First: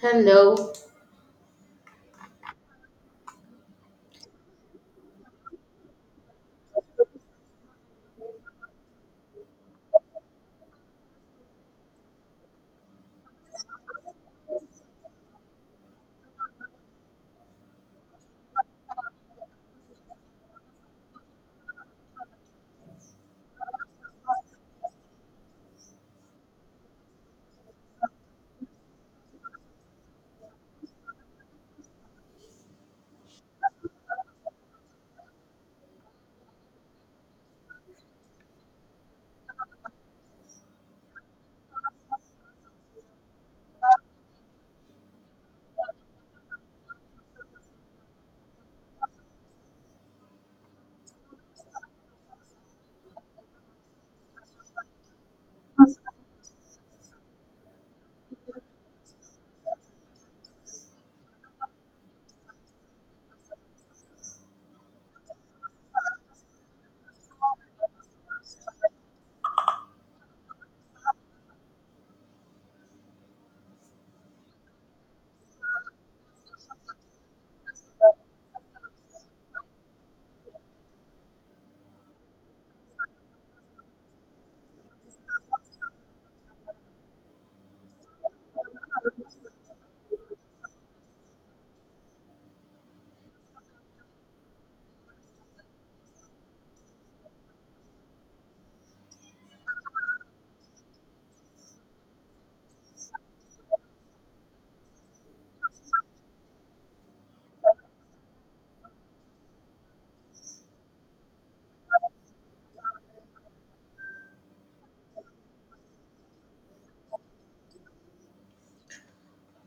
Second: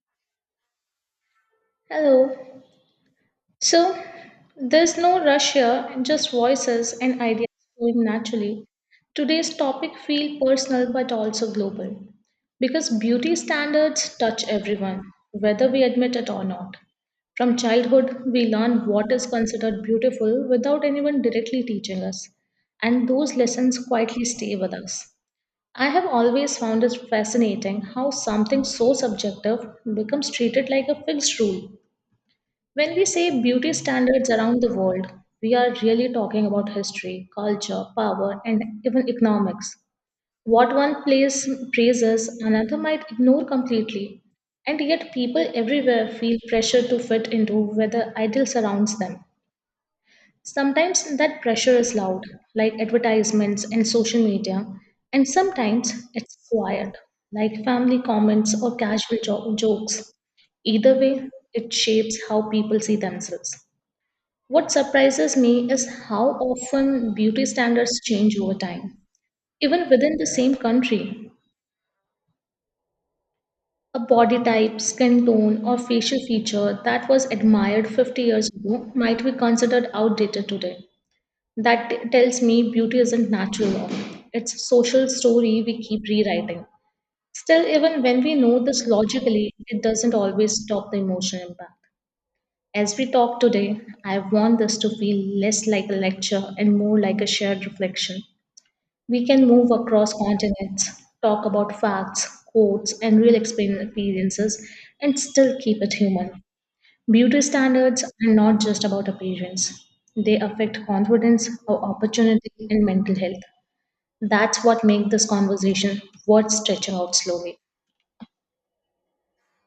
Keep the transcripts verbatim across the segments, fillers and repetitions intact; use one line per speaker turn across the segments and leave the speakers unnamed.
Hello.
Hello. So there's no rush here, just voices and ideas flowing naturally. Today's topic feels personal but also global because beauty standards touch everyone, whether we admit it or not. From childhood, we learn what is considered beautiful without anyone directly teaching us, and those lessons quietly stay with us. I have always found it fascinating how something so subjective becomes treated like a fixed rule when we say beauty standards around the world, we are really talking about history, culture, power, and even economics. What one place praises, another might ignore completely. And yet, people everywhere feel pressure to fit into where the ideal surrounds them. Sometimes that pressure is loud, like advertisements and social media, and sometimes it's quiet, like family comments or casual jo- jokes. Either way, it shapes how people see themselves. What surprises me is how often beauty standards change over time. Even within the same country, a body type, skin tone, or facial feature that was admired fifty years ago might be considered outdated today. That t- tells me beauty isn't natural law, it's a social story we keep rewriting. Still, even when we know this logically, it doesn't always stop the emotional impact. As we talk today, I want this to feel less like a lecture and more like a shared reflection. We can move across continents, talk about facts, quotes, and real explain- experiences, and still keep it human. Beauty standards are not just about appearance, they affect confidence, our opportunity, and mental health. That's what makes this conversation worth stretching out slowly.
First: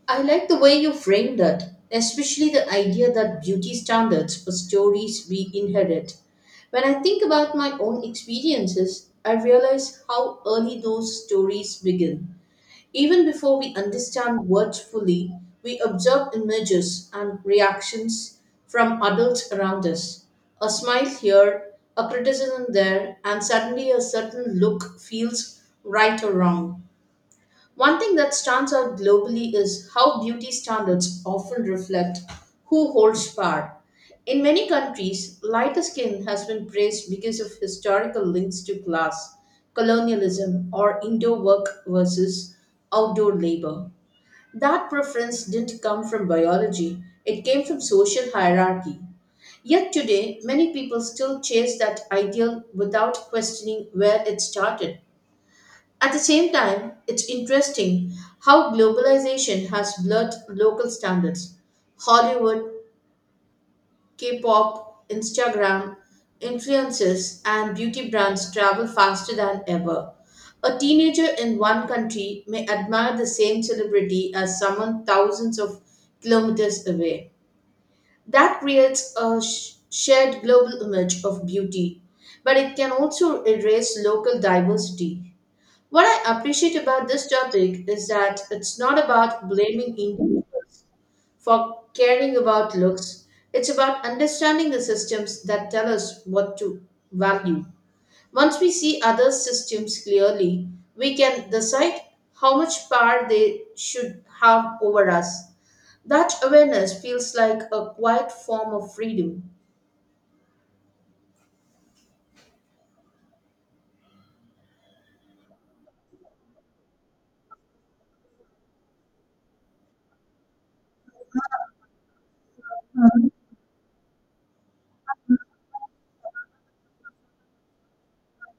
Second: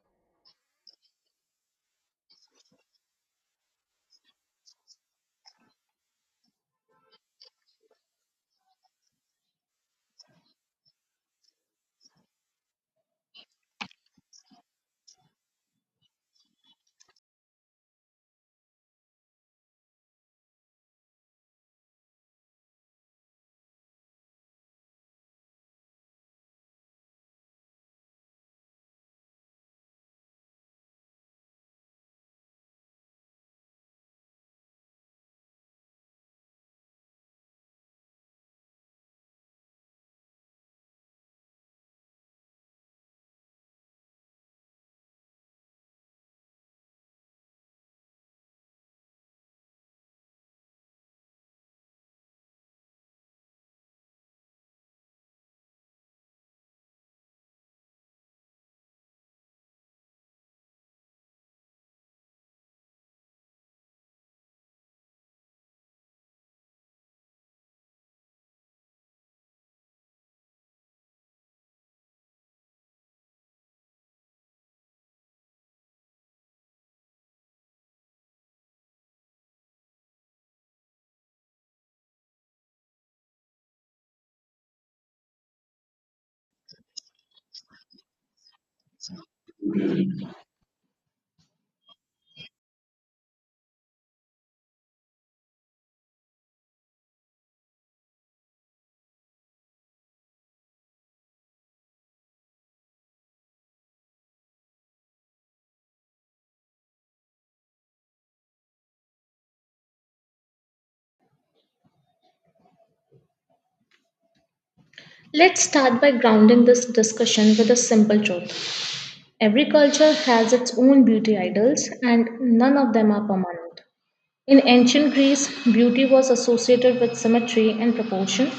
I like the way you framed it, especially the idea that beauty standards or stories we inherit. When I think about my own experiences, I realize how early those stories begin. Even before we understand words fully, we observe images and reactions from adults around us. A smile here, a criticism there, and suddenly a certain look feels right or wrong. One thing that stands out globally is how beauty standards often reflect who holds power. In many countries, lighter skin has been praised because of historical links to class, colonialism, or indoor work versus outdoor labor. That preference didn't come from biology, it came from social hierarchy. Yet today, many people still chase that ideal without questioning where it started. At the same time, it's interesting how globalization has blurred local standards. Hollywood, K pop, Instagram, influencers, and beauty brands travel faster than ever. A teenager in one country may admire the same celebrity as someone thousands of kilometers away. That creates a sh- shared global image of beauty, but it can also erase local diversity. What I appreciate about this topic is that it's not about blaming individuals for caring about looks. It's about understanding the systems that tell us what to value. Once we see other systems clearly, we can decide how much power they should have over us. That awareness feels like a quiet form of freedom.
Let's start by grounding this discussion with a simple truth. Every culture has its own beauty idols, and none of them are permanent. In ancient Greece, beauty was associated with symmetry and proportion,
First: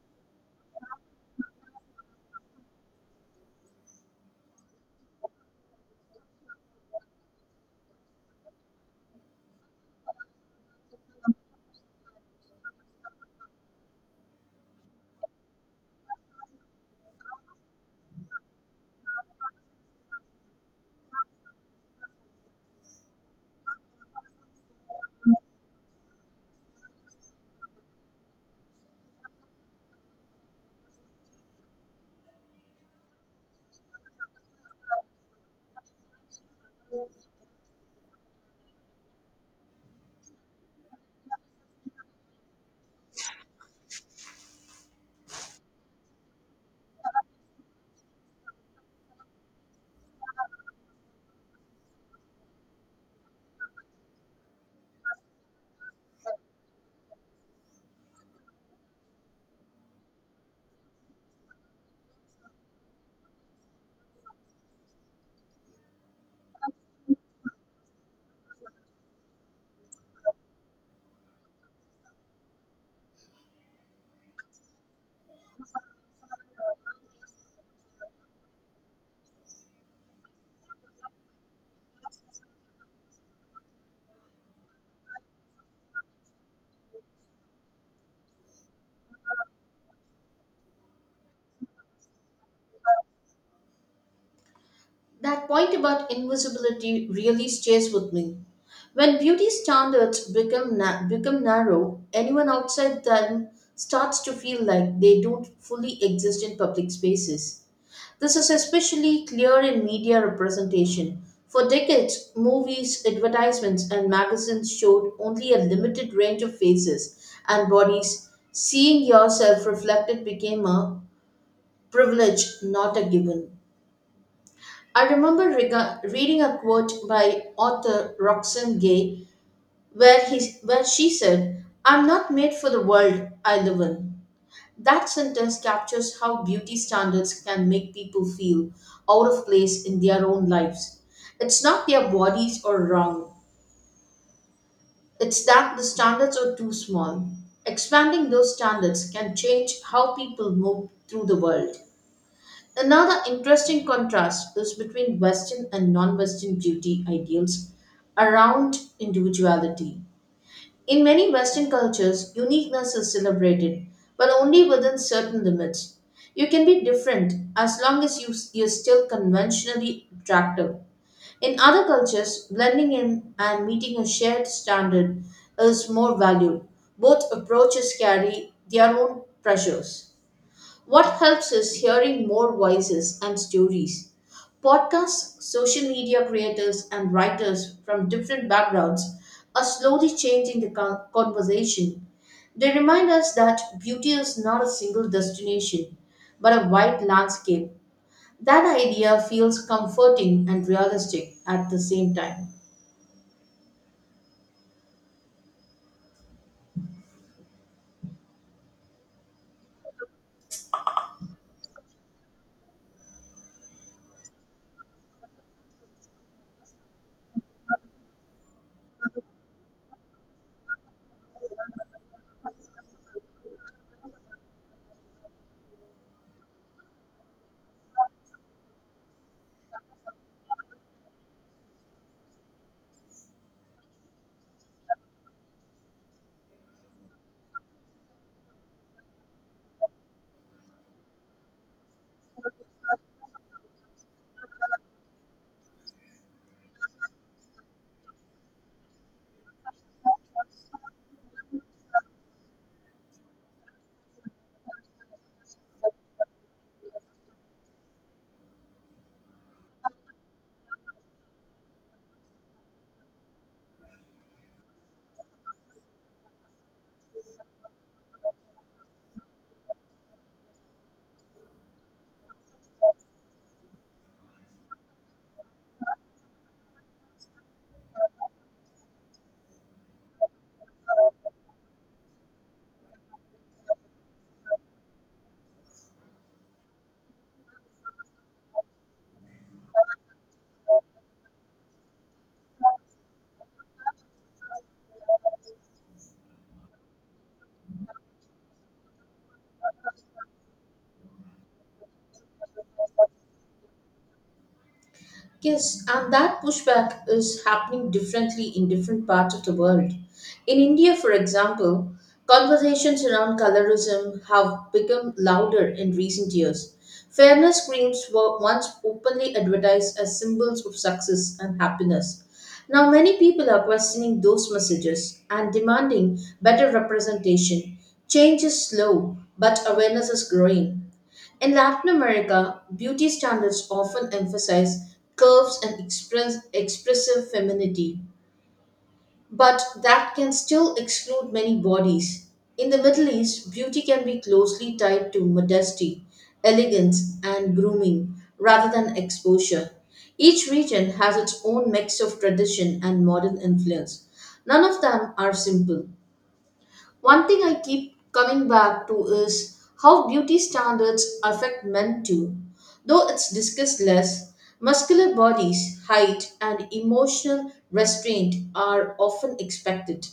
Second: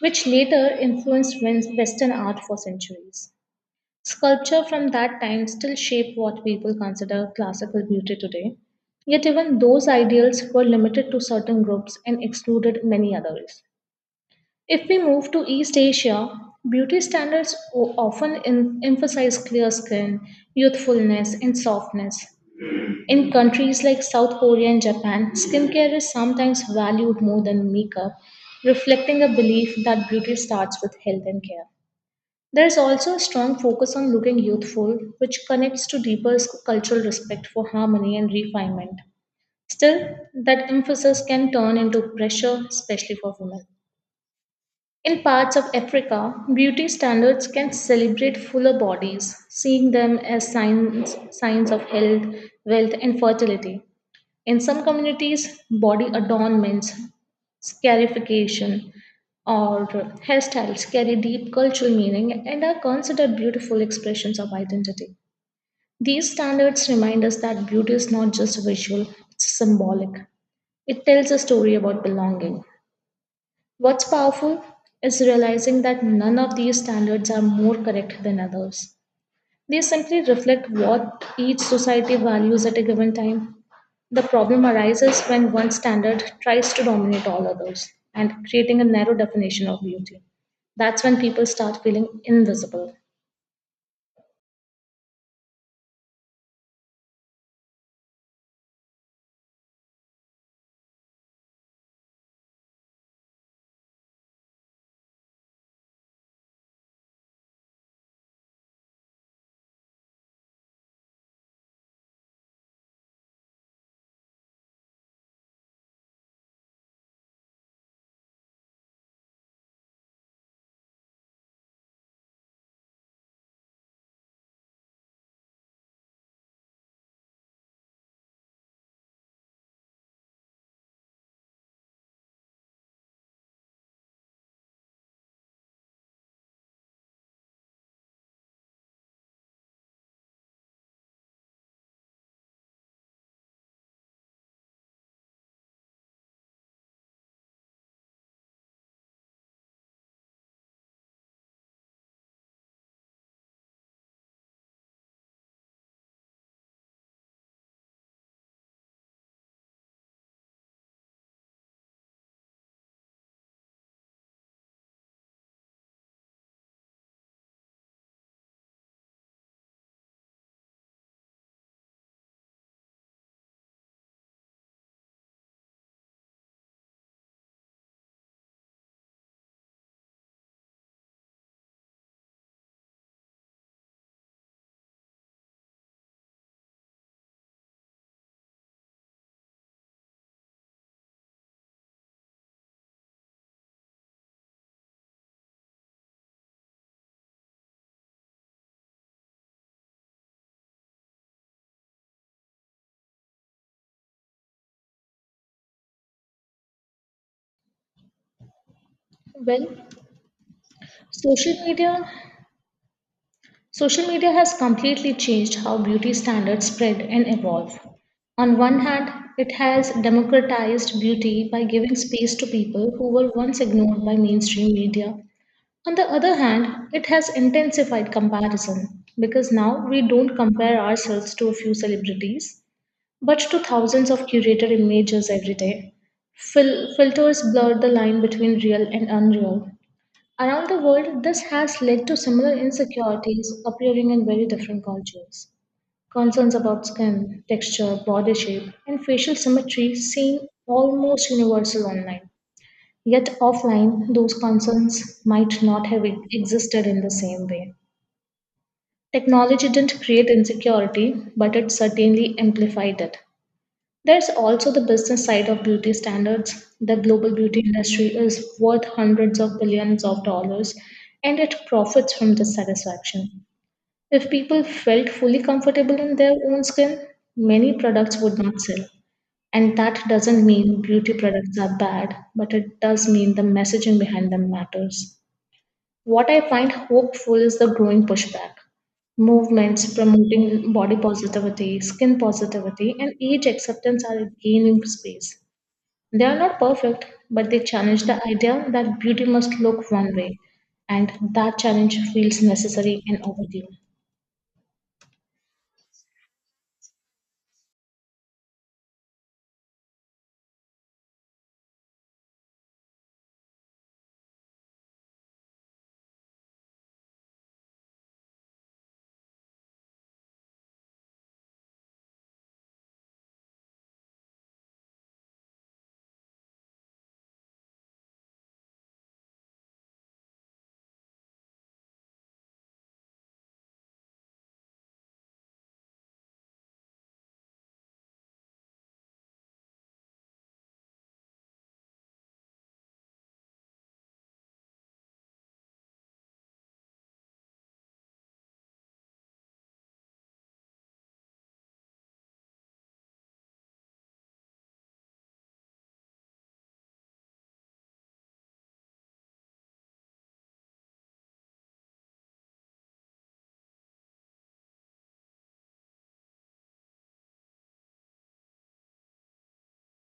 which later influenced Wes- Western art for centuries. Sculpture from that time still shape what people consider classical beauty today. Yet even those ideals were limited to certain groups and excluded many others. If we move to East Asia, beauty standards o- often em- emphasize clear skin, youthfulness, and softness, in countries like South Korea and Japan, skincare is sometimes valued more than makeup, reflecting a belief that beauty starts with health and care. There is also a strong focus on looking youthful, which connects to deeper cultural respect for harmony and refinement. Still, that emphasis can turn into pressure, especially for women. In parts of Africa, beauty standards can celebrate fuller bodies, seeing them as signs, signs of health, wealth, and fertility. In some communities, body adornments, scarification, or hairstyles carry deep cultural meaning and are considered beautiful expressions of identity. These standards remind us that beauty is not just visual, it's symbolic. It tells a story about belonging. What's powerful is realizing that none of these standards are more correct than others. They simply reflect what each society values at a given time. The problem arises when one standard tries to dominate all others and creating a narrow definition of beauty. That's when people start feeling invisible.
That point about invisibility really stays with me. When beauty standards become na- become narrow, anyone outside them starts to feel like they don't fully exist in public spaces. This is especially clear in media representation. For decades, movies, advertisements, and magazines showed only a limited range of faces and bodies. Seeing yourself reflected became a privilege, not a given. I remember rega- reading a quote by author Roxane Gay where, he, where she said, "I'm not made for the world I live in." That sentence captures how beauty standards can make people feel out of place in their own lives. It's not their bodies are wrong, it's that the standards are too small. Expanding those standards can change how people move through the world. Another interesting contrast is between Western and non Western beauty ideals around individuality. In many Western cultures, uniqueness is celebrated, but only within certain limits. You can be different as long as you, you're still conventionally attractive. In other cultures, blending in and meeting a shared standard is more valued. Both approaches carry their own pressures. What helps is hearing more voices and stories. Podcasts, social media creators, and writers from different backgrounds are slowly changing the con- conversation. They remind us that beauty is not a single destination, but a wide landscape. That idea feels comforting and realistic at the same time.
Well, social media social media has completely changed how beauty standards spread and evolve. On one hand, it has democratized beauty by giving space to people who were once ignored by mainstream media. On the other hand, it has intensified comparison because now we don't compare ourselves to a few celebrities, but to thousands of curated images every day. Fil- filters blur the line between real and unreal. Around the world, this has led to similar insecurities appearing in very different cultures. Concerns about skin, texture, body shape, and facial symmetry seem almost universal online. Yet offline, those concerns might not have e-, existed in the same way. Technology didn't create insecurity, but it certainly amplified it. There's also the business side of beauty standards. The global beauty industry is worth hundreds of billions of dollars and it profits from dissatisfaction. If people felt fully comfortable in their own skin, many products would not sell. And that doesn't mean beauty products are bad, but it does mean the messaging behind them matters. What I find hopeful is the growing pushback. Movements promoting body positivity, skin positivity, and age acceptance are gaining space. They are not perfect, but they challenge the idea that beauty must look one way, and that challenge feels necessary and overdue.
Yes, and that pushback is happening differently in different parts of the world. In India, for example, conversations around colorism have become louder in recent years. Fairness creams were once openly advertised as symbols of success and happiness. Now, many people are questioning those messages and demanding better representation. Change is slow, but awareness is growing. In Latin America, beauty standards often emphasize curves and express, expressive femininity, but that can still exclude many bodies. In the Middle East, beauty can be closely tied to modesty, elegance, and grooming rather than exposure. Each region has its own mix of tradition and modern influence. None of them are simple. One thing I keep coming back to is how beauty standards affect men too. Though it's discussed less, muscular bodies, height, and emotional restraint are often expected.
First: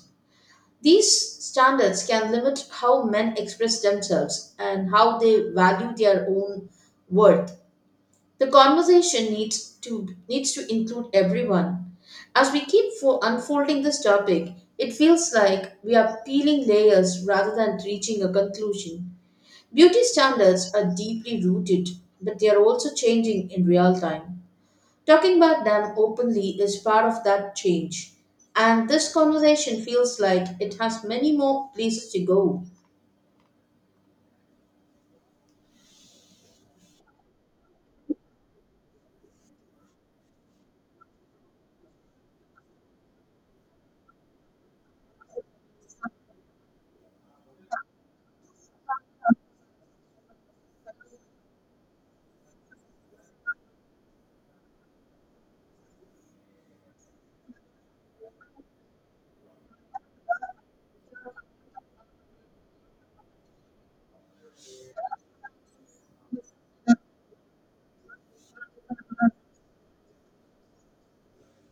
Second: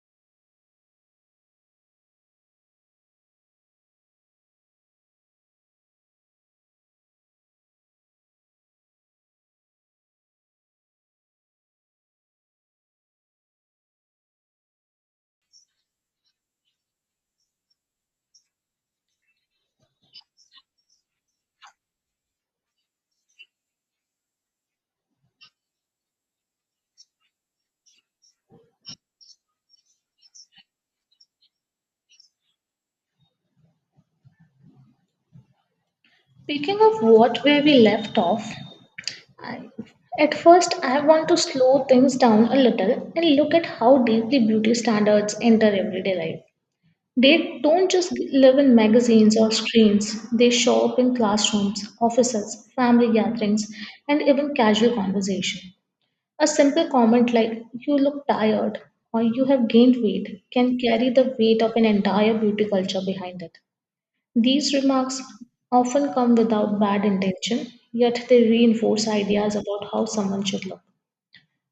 These standards can limit how men express themselves and how they value their own worth. The conversation needs to needs to include everyone. As we keep fo- unfolding this topic, it feels like we are peeling layers rather than reaching a conclusion. Beauty standards are deeply rooted, but they are also changing in real time. Talking about them openly is part of that change. And this conversation feels like it has many more places to go.
Speaking of what where we left off, I, at first, I want to slow things down a little and look at how deeply beauty standards enter everyday life. They don't just live in magazines or screens, they show up in classrooms, offices, family gatherings, and even casual conversation. A simple comment like, "You look tired," or "You have gained weight," can carry the weight of an entire beauty culture behind it. These remarks often come without bad intention, yet they reinforce ideas about how someone should look.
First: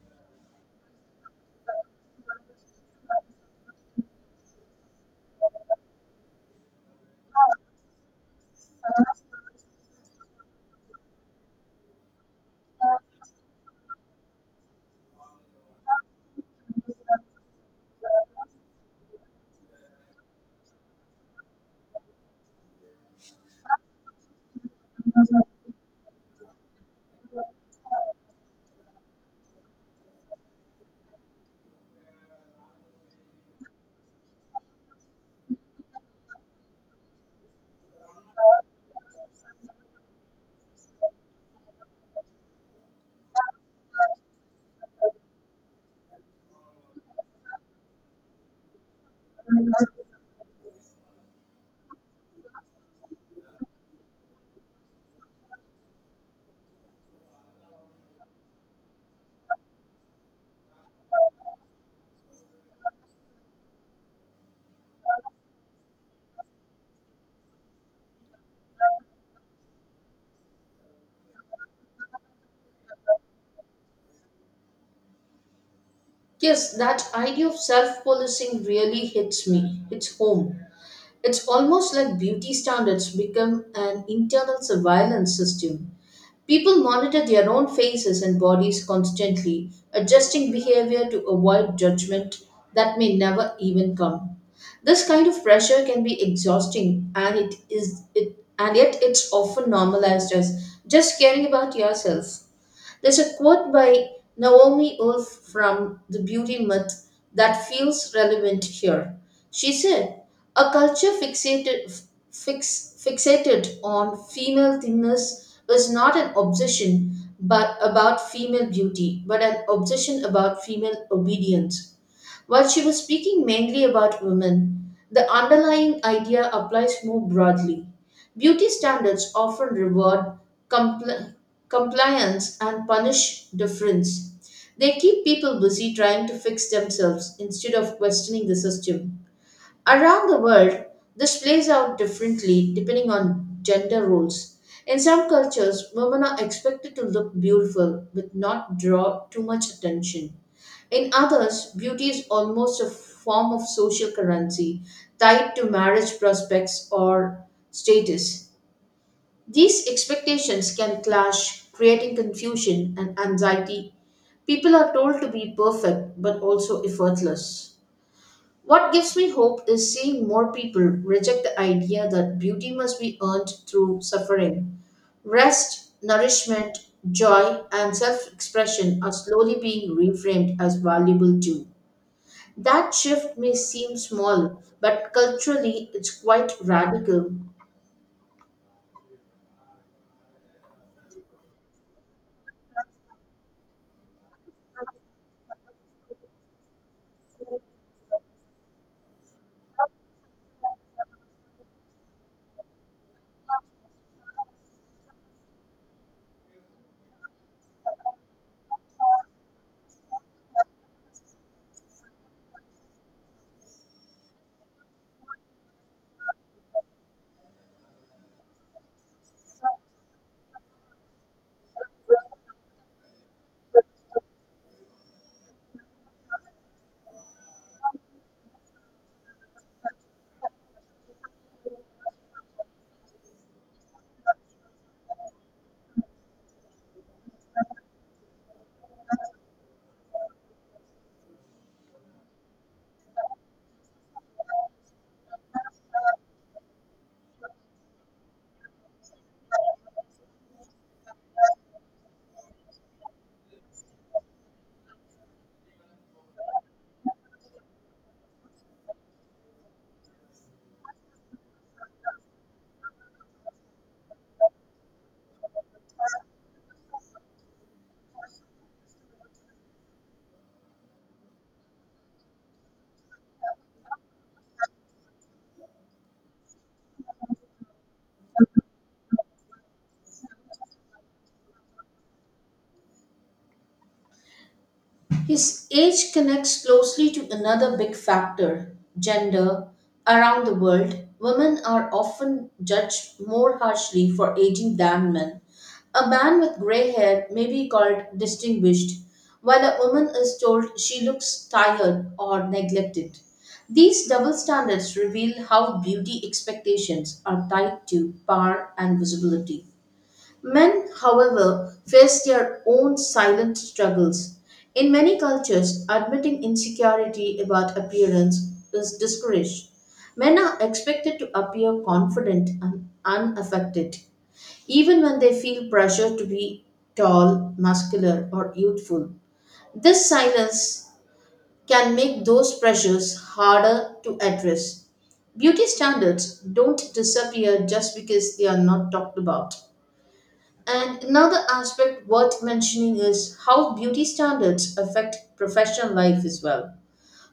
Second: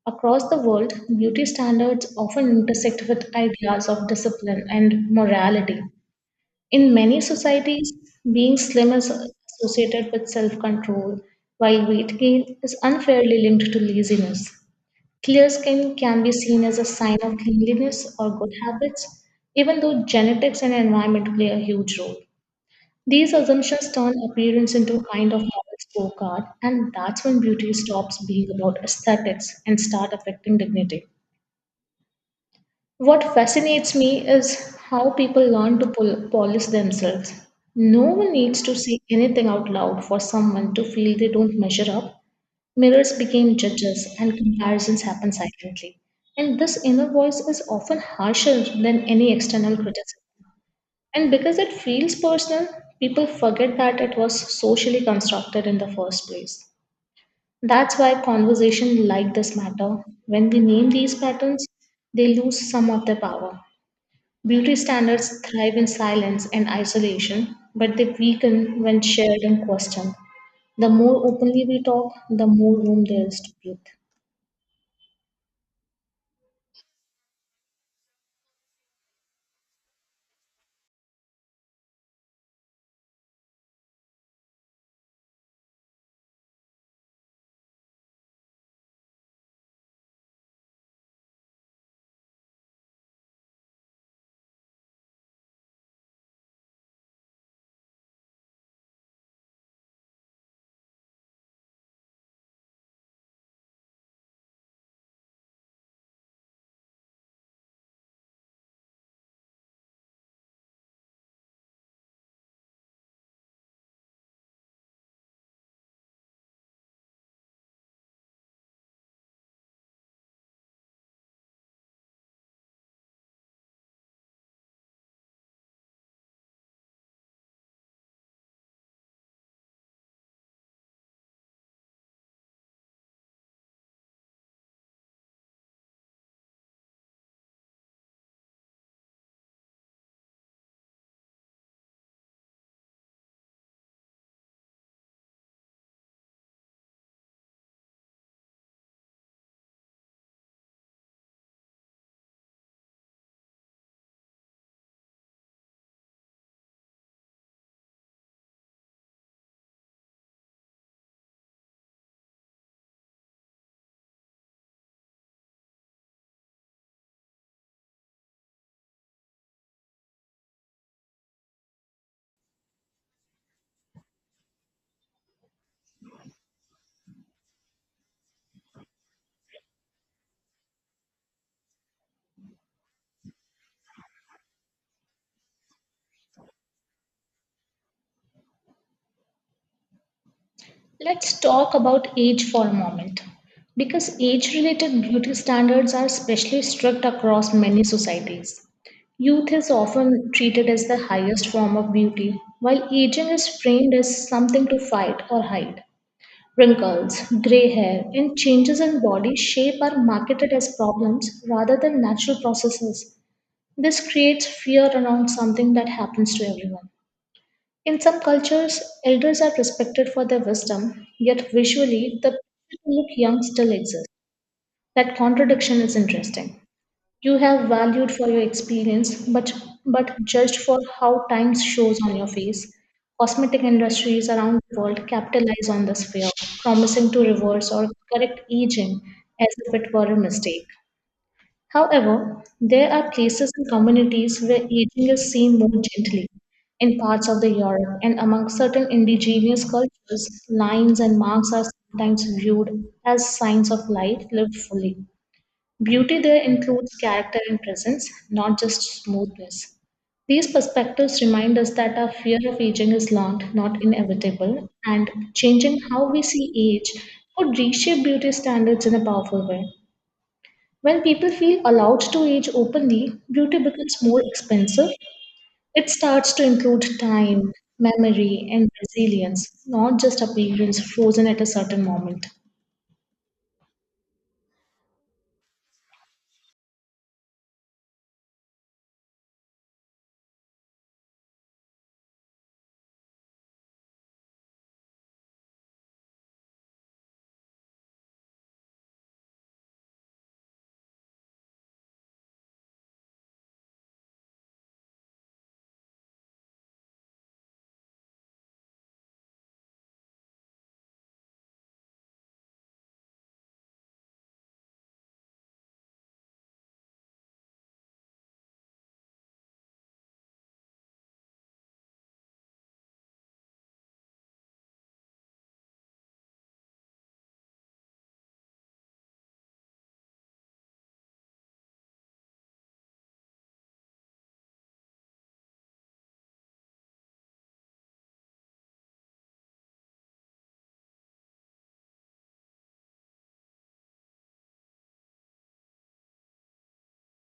Across the world, beauty standards often intersect with ideas of discipline and morality. In many societies, being slim is associated with self control, while weight gain is unfairly linked to laziness. Clear skin can be seen as a sign of cleanliness or good habits, even though genetics and environment play a huge role. These assumptions turn appearance into a kind of moral scorecard, and that's when beauty stops being about aesthetics and start affecting dignity. What fascinates me is how people learn to pol- polish themselves. No one needs to say anything out loud for someone to feel they don't measure up. Mirrors became judges, and comparisons happen silently. And this inner voice is often harsher than any external criticism. And because it feels personal, people forget that it was socially constructed in the first place. That's why conversation like this matter. When we name these patterns, they lose some of their power. Beauty standards thrive in silence and isolation, but they weaken when shared and questioned. The more openly we talk, the more room there is to breathe.
Yes, that idea of self policing really hits me, hits home. It's almost like beauty standards become an internal surveillance system. People monitor their own faces and bodies constantly, adjusting behavior to avoid judgment that may never even come. This kind of pressure can be exhausting, and it is it and yet it's often normalized as just caring about yourself. There's a quote by Naomi Wolf from The Beauty Myth that feels relevant here. She said, "A culture fixated, fix, fixated on female thinness was not an obsession but about female beauty, but an obsession about female obedience." While she was speaking mainly about women, the underlying idea applies more broadly. Beauty standards often reward compl- compliance and punish difference. They keep people busy trying to fix themselves instead of questioning the system. Around the world, this plays out differently depending on gender roles. In some cultures, women are expected to look beautiful but not draw too much attention. In others, beauty is almost a form of social currency tied to marriage prospects or status. These expectations can clash, creating confusion and anxiety. People are told to be perfect but also effortless. What gives me hope is seeing more people reject the idea that beauty must be earned through suffering. Rest, nourishment, joy, and self expression are slowly being reframed as valuable too. That shift may seem small, but culturally it's quite radical.
Let's talk about age for a moment because age related beauty standards are especially strict across many societies. Youth is often treated as the highest form of beauty, while aging is framed as something to fight or hide. Wrinkles, gray hair, and changes in body shape are marketed as problems rather than natural processes. This creates fear around something that happens to everyone. In some cultures, elders are respected for their wisdom, yet visually, the pressure to look young still exists. That contradiction is interesting. You have valued for your experience, but but judged for how time shows on your face. Cosmetic industries around the world capitalize on this fear, promising to reverse or correct aging as if it were a mistake. However, there are places and communities where aging is seen more gently. In parts of the Europe and among certain indigenous cultures, lines and marks are sometimes viewed as signs of life lived fully. Beauty there includes character and presence, not just smoothness. These perspectives remind us that our fear of aging is learned, not inevitable, and changing how we see age could reshape beauty standards in a powerful way. When people feel allowed to age openly, beauty becomes more expensive. It starts to include time, memory, and resilience, not just appearance frozen at a certain moment.
His age connects closely to another big factor, gender. Around the world, women are often judged more harshly for aging than men. A man with gray hair may be called distinguished, while a woman is told she looks tired or neglected. These double standards reveal how beauty expectations are tied to power and visibility. Men, however, face their own silent struggles. In many cultures, admitting insecurity about appearance is discouraged. Men are expected to appear confident and unaffected, even when they feel pressure to be tall, muscular, or youthful. This silence can make those pressures harder to address. Beauty standards don't disappear just because they are not talked about. And another aspect worth mentioning is how beauty standards affect professional life as well.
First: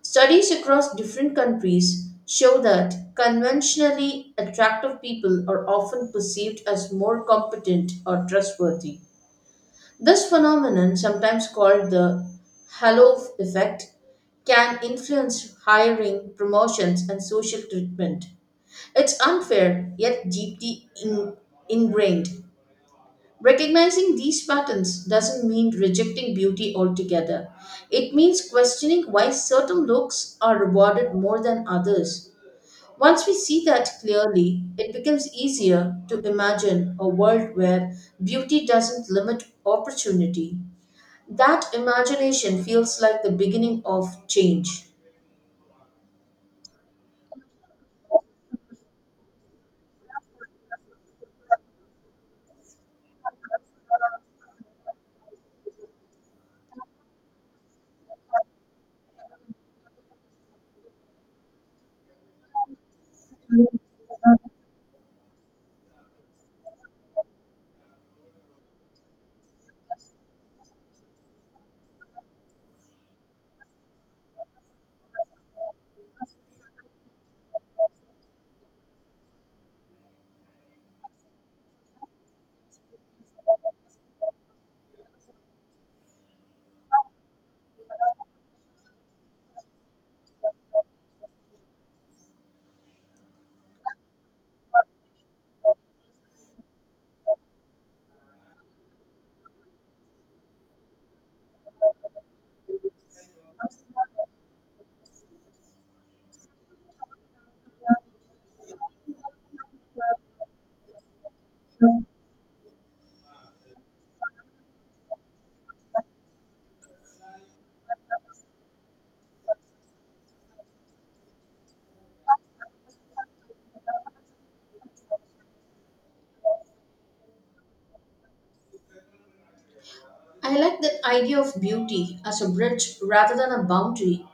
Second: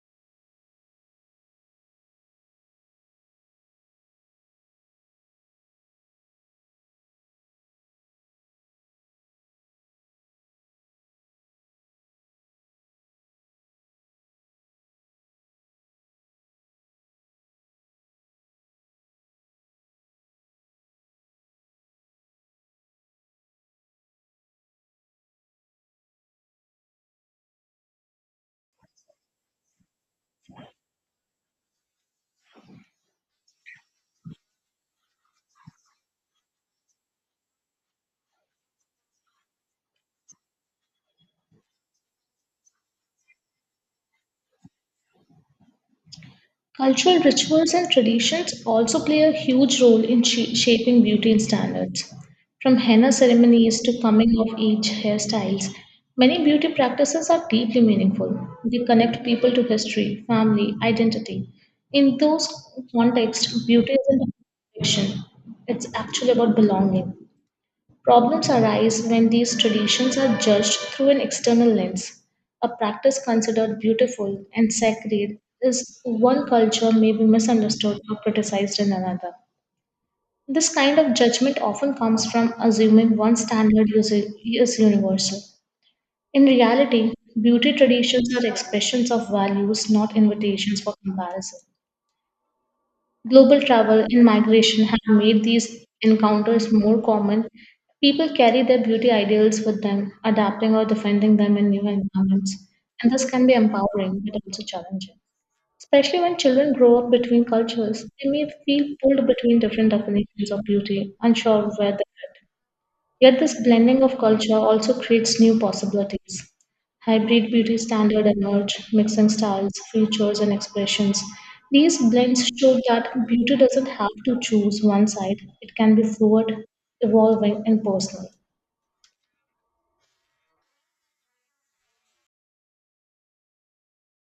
Studies across different countries show that conventionally attractive people are often perceived as more competent or trustworthy. This phenomenon, sometimes called the halo effect, can influence hiring, promotions, and social treatment. It's unfair, yet deeply in- ingrained. Recognizing these patterns doesn't mean rejecting beauty altogether. It means questioning why certain looks are rewarded more than others. Once we see that clearly, it becomes easier to imagine a world where beauty doesn't limit opportunity. That imagination feels like the beginning of change.
Cultural rituals and traditions also play a huge role in sh- shaping beauty and standards. From henna ceremonies to coming of age hairstyles, many beauty practices are deeply meaningful. They connect people to history, family, identity. In those contexts, beauty isn't about perfection, it's actually about belonging. Problems arise when these traditions are judged through an external lens. A practice considered beautiful and sacred is one culture may be misunderstood or criticized in another. This kind of judgment often comes from assuming one standard is is universal. In reality, beauty traditions are expressions of values, not invitations for comparison. Global travel and migration have made these encounters more common. People carry their beauty ideals with them, adapting or defending them in new environments. And this can be empowering but also challenging. Especially when children grow up between cultures, they may feel pulled between different definitions of beauty, unsure of where they fit. Yet this blending of culture also creates new possibilities. Hybrid beauty standards emerge, mixing styles, features, and expressions. These blends show that beauty doesn't have to choose one side, it can be fluid, evolving, and personal.
I like that idea of beauty as a bridge rather than a boundary.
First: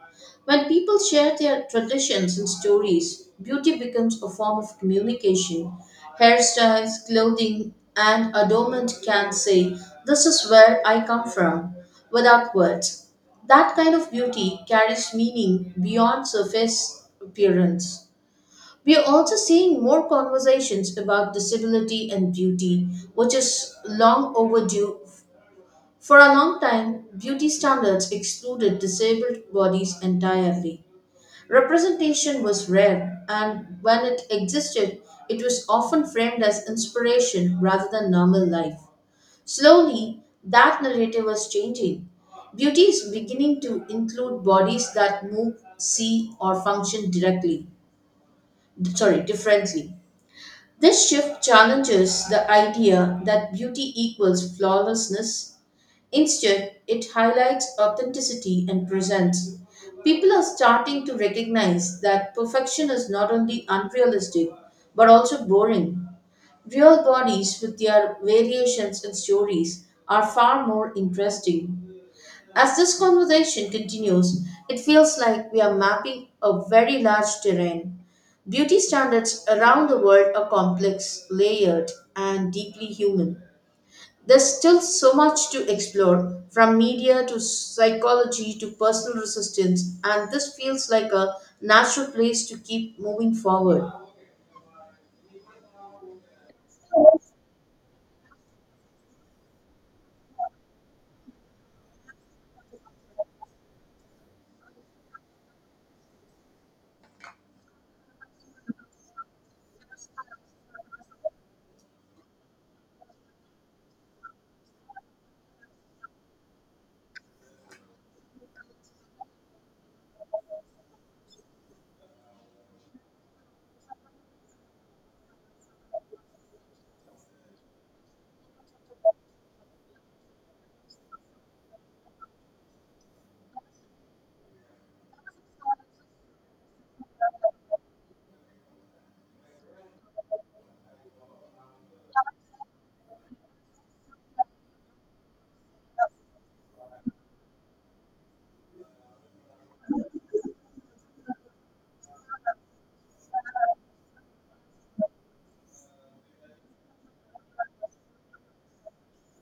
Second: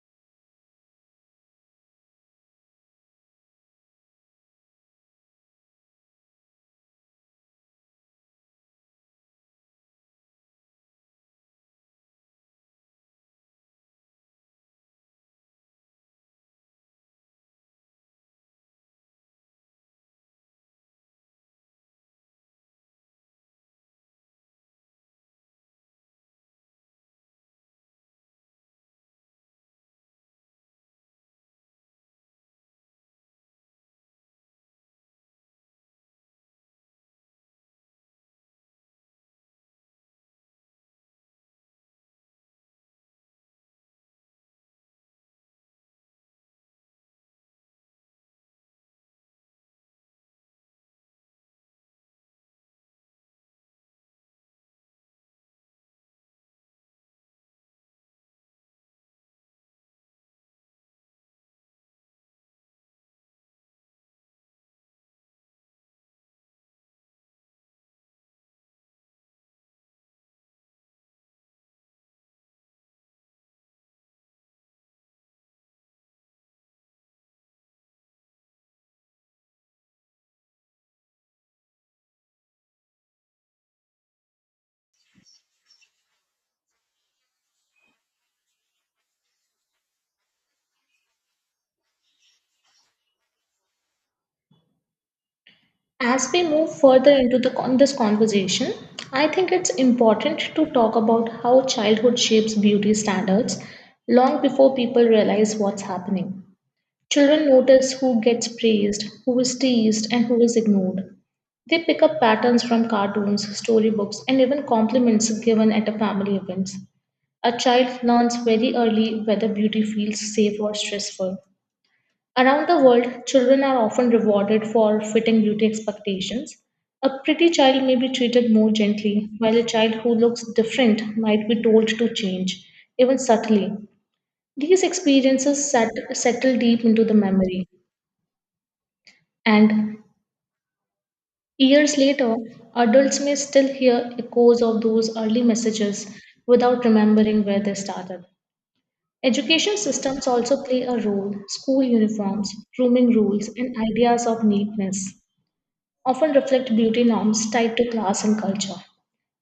When people share their traditions and stories, beauty becomes a form of communication. Hairstyles, clothing, and adornment can say, "This is where I come from," without words. That kind of beauty carries meaning beyond surface appearance. We are also seeing more conversations about disability and beauty, which is long overdue. For a long time, beauty standards excluded disabled bodies entirely. Representation was rare, and when it existed, it was often framed as inspiration rather than normal life. Slowly, that narrative was changing. Beauty is beginning to include bodies that move, see, or function directly, sorry, differently. This shift challenges the idea that beauty equals flawlessness. Instead, it highlights authenticity and presence. People are starting to recognize that perfection is not only unrealistic but also boring. Real bodies with their variations and stories are far more interesting. As this conversation continues, it feels like we are mapping a very large terrain. Beauty standards around the world are complex, layered, and deeply human. There's still so much to explore, from media to psychology to personal resistance, and this feels like a natural place to keep moving forward.
As we move further into the, con- this conversation, I think it's important to talk about how childhood shapes beauty standards long before people realize what's happening. Children notice who gets praised, who is teased, and who is ignored. They pick up patterns from cartoons, storybooks, and even compliments given at a family event. A child learns very early whether beauty feels safe or stressful. Around the world, children are often rewarded for fitting beauty expectations. A pretty child may be treated more gently, while a child who looks different might be told to change, even subtly. These experiences sat- settle deep into the memory. And years later, adults may still hear echoes of those early messages without remembering where they started. Education systems also play a role. School uniforms, grooming rules, and ideas of neatness often reflect beauty norms tied to class and culture.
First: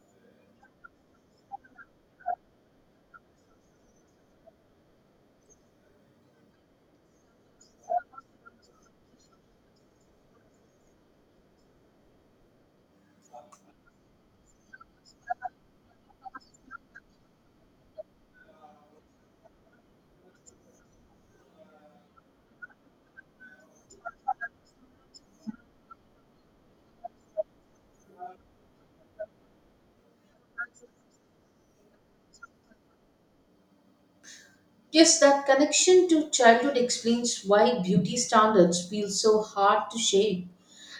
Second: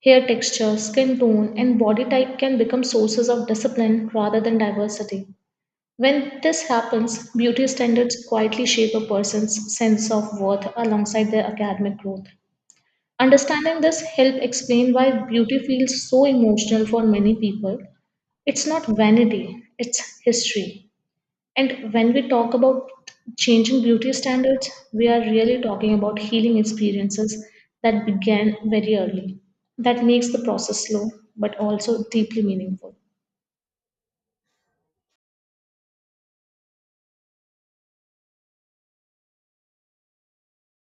Hair texture, skin tone, and body type can become sources of discipline rather than diversity. When this happens, beauty standards quietly shape a person's sense of worth alongside their academic growth. Understanding this help explain why beauty feels so emotional for many people. It's not vanity, it's history. And when we talk about changing beauty standards, we are really talking about healing experiences that began very early. That makes the process slow but also deeply meaningful.
Yes, that connection to childhood explains why beauty standards feel so hard to shake.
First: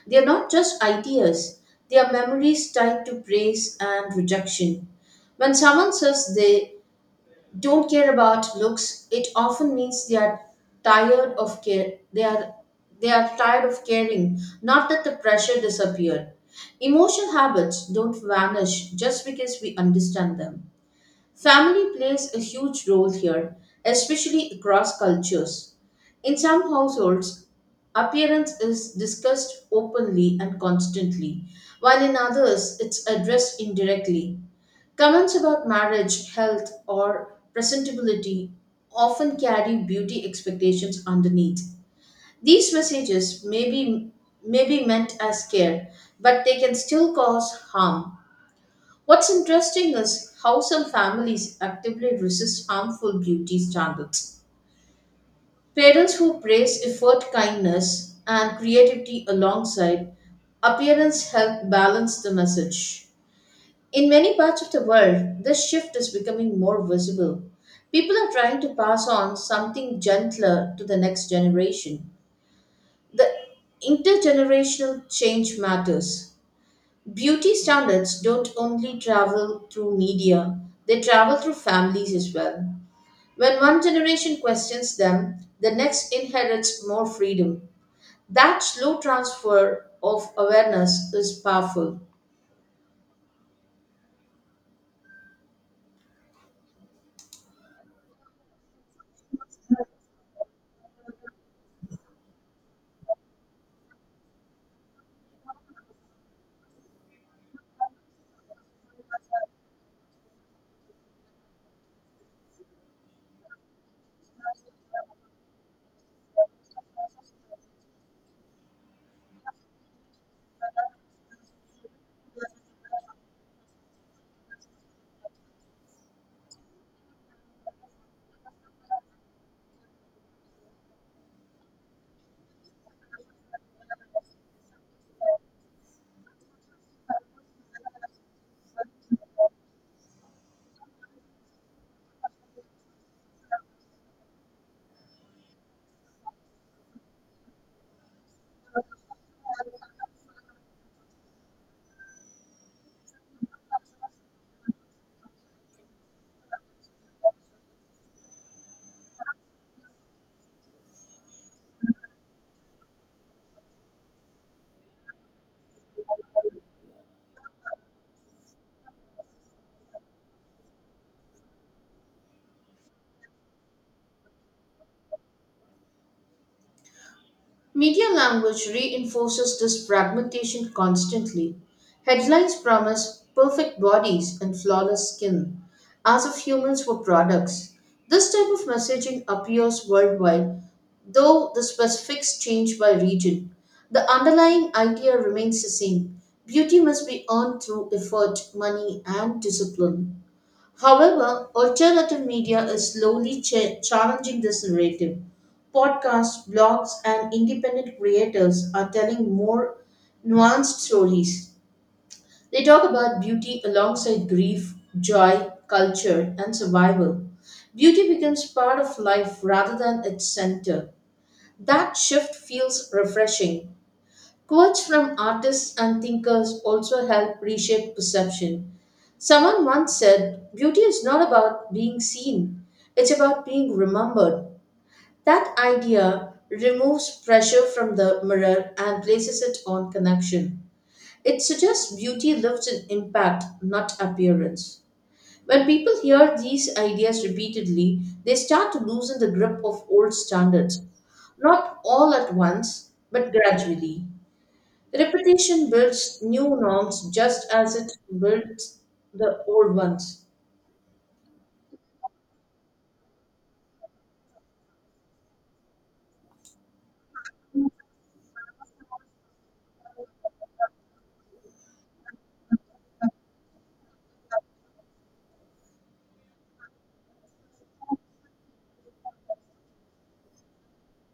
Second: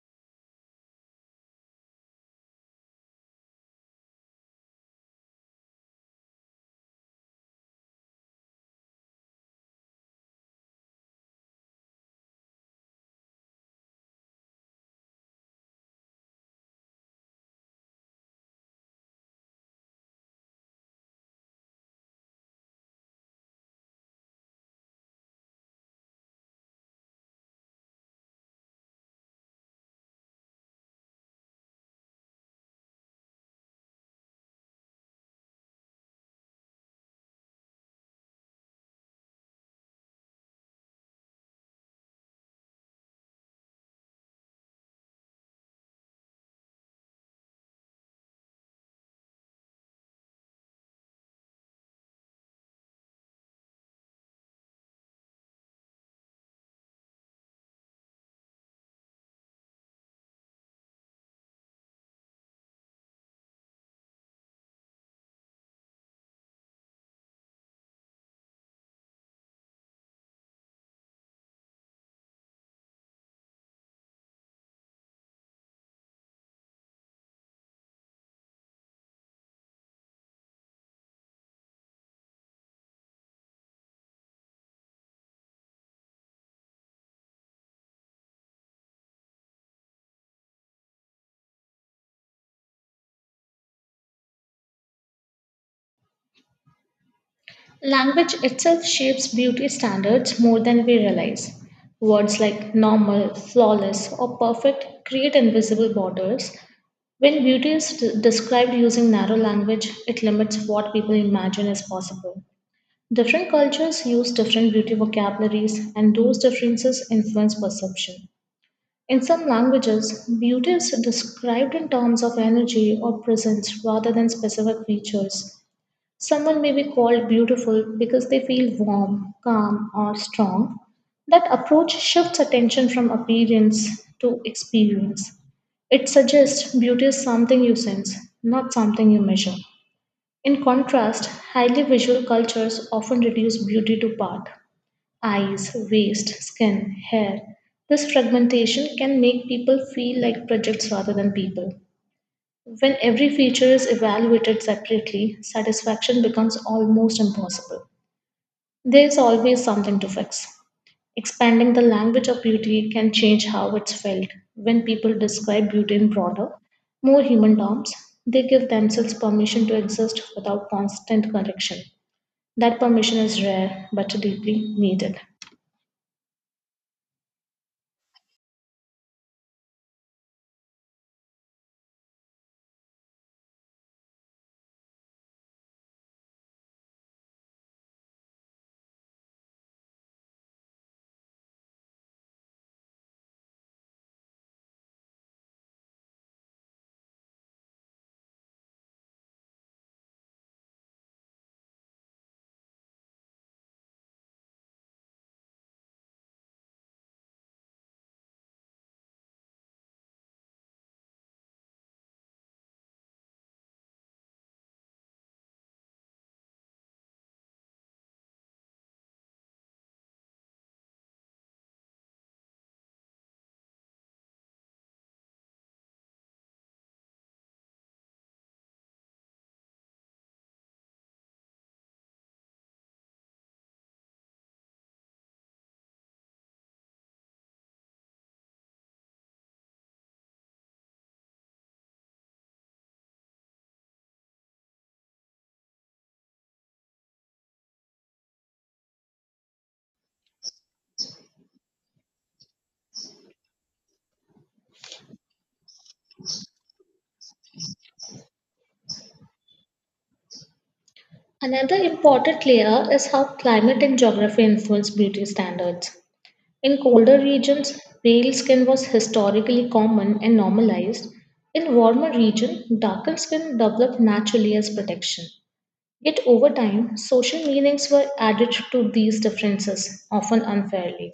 They are not just ideas, they are memories tied to praise and rejection. When someone says they don't care about looks, it often means they are tired of care they are they are tired of caring, not that the pressure disappeared. Emotional habits don't vanish just because we understand them. Family plays a huge role here, especially across cultures. In some households, appearance is discussed openly and constantly, while in others it's addressed indirectly. Comments about marriage, health, or presentability often carry beauty expectations underneath. These messages may be, may be meant as care, but they can still cause harm. What's interesting is how some families actively resist harmful beauty standards. Parents who praise effort, kindness, and creativity alongside appearance help balance the message. In many parts of the world, this shift is becoming more visible. People are trying to pass on something gentler to the next generation. The intergenerational change matters. Beauty standards don't only travel through media, they travel through families as well. When one generation questions them, the next inherits more freedom. That slow transfer of awareness is powerful.
Language itself shapes beauty standards more than we realize. Words like normal, flawless, or perfect create invisible borders. When beauty is d- described using narrow language, it limits what people imagine is possible. Different cultures use different beauty vocabularies, and those differences influence perception. In some languages, beauty is described in terms of energy or presence rather than specific features. Someone may be called beautiful because they feel warm, calm, or strong. That approach shifts attention from appearance to experience. It suggests beauty is something you sense, not something you measure. In contrast, highly visual cultures often reduce beauty to part eyes, waist, skin, hair. This fragmentation can make people feel like projects rather than people. When every feature is evaluated separately, satisfaction becomes almost impossible. There is always something to fix. Expanding the language of beauty can change how it's felt. When people describe beauty in broader, more human terms, they give themselves permission to exist without constant correction. That permission is rare but deeply needed.
Media language reinforces this fragmentation constantly. Headlines promise perfect bodies and flawless skin, as if humans were products. This type of messaging appears worldwide, though the specifics change by region. The underlying idea remains the same: beauty must be earned through effort, money, and discipline. However, alternative media is slowly cha- challenging this narrative. Podcasts, blogs, and independent creators are telling more nuanced stories. They talk about beauty alongside grief, joy, culture, and survival. Beauty becomes part of life rather than its center. That shift feels refreshing. Quotes from artists and thinkers also help reshape perception. Someone once said, "Beauty is not about being seen, it's about being remembered." That idea removes pressure from the mirror and places it on connection. It suggests beauty lives in impact, not appearance. When people hear these ideas repeatedly, they start to loosen the grip of old standards, not all at once, but gradually. Repetition builds new norms just as it builds the old ones.
Another important layer is how climate and geography influence beauty standards. In colder regions, pale skin was historically common and normalized. In warmer regions, darkened skin developed naturally as protection. Yet over time, social meanings were added to these differences, often unfairly.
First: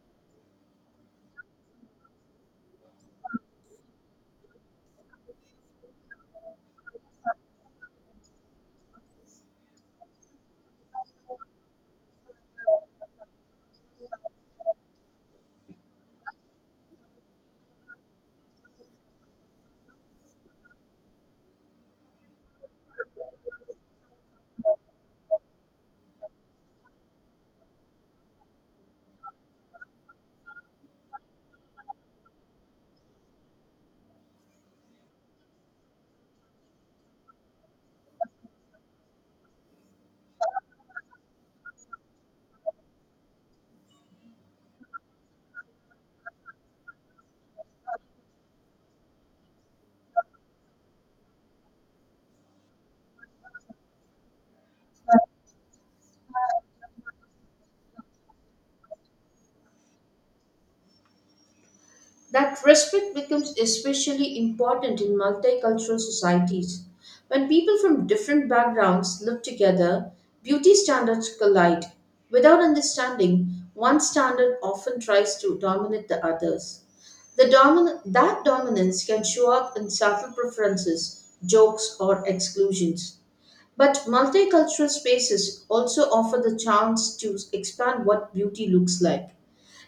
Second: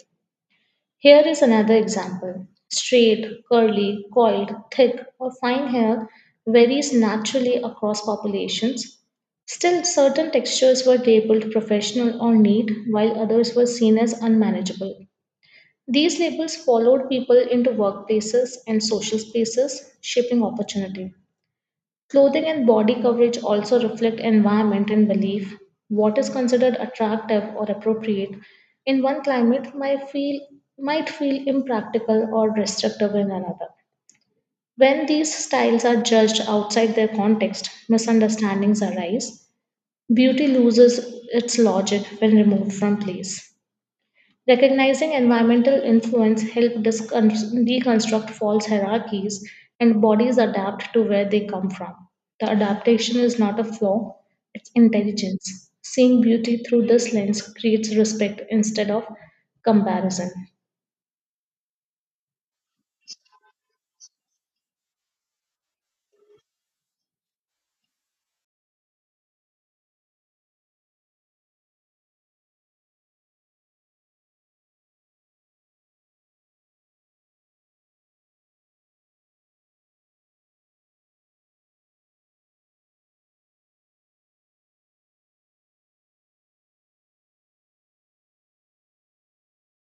Here is another example. Straight, curly, coiled, thick, or fine hair varies naturally across populations. Still, certain textures were labeled professional or neat, while others were seen as unmanageable. These labels followed people into workplaces and social spaces, shaping opportunity. Clothing and body coverage also reflect environment and belief. What is considered attractive or appropriate in one climate might feel might feel impractical or restrictive in another. When these styles are judged outside their context, misunderstandings arise. Beauty loses its logic when removed from place. Recognizing environmental influence helps deconstruct false hierarchies and bodies adapt to where they come from. The adaptation is not a flaw, it's intelligence. Seeing beauty through this lens creates respect instead of comparison.
That respect becomes especially important in multicultural societies. When people from different backgrounds live together, beauty standards collide. Without understanding, one standard often tries to dominate the others. The domin- that dominance can show up in subtle preferences, jokes, or exclusions. But multicultural spaces also offer the chance to expand what beauty looks like.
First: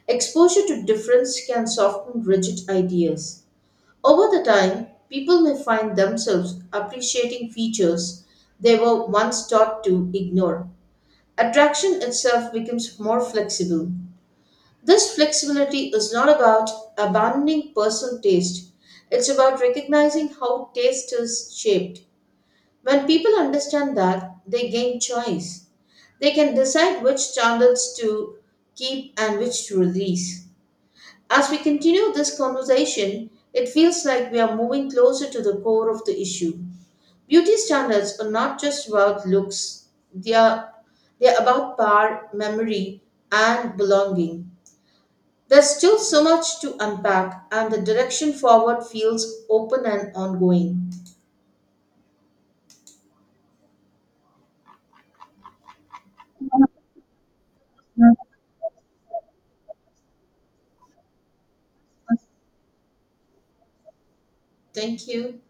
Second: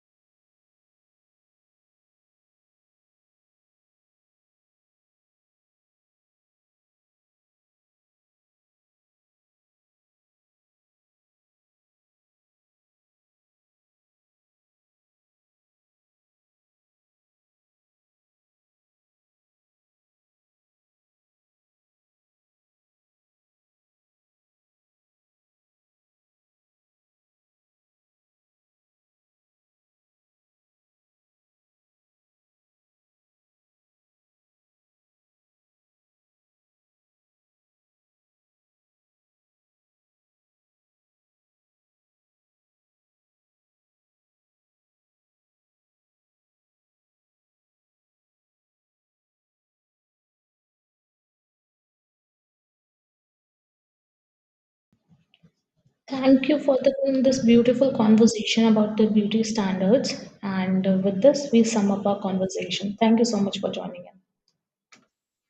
Exposure to difference can soften rigid ideas. Over the time, people may find themselves appreciating features they were once taught to ignore. Attraction itself becomes more flexible. This flexibility is not about abandoning personal taste, it's about recognizing how taste is shaped. When people understand that, they gain choice. They can decide which standards to keep and which to release. As we continue this conversation, it feels like we are moving closer to the core of the issue. Beauty standards are not just about looks, they are, they are about power, memory, and belonging. There's still so much to unpack, and the direction forward feels open and ongoing.
Thank you for the, this beautiful conversation about the beauty standards. And uh, with this, we sum up our conversation. Thank you so much for joining in.
Thank you.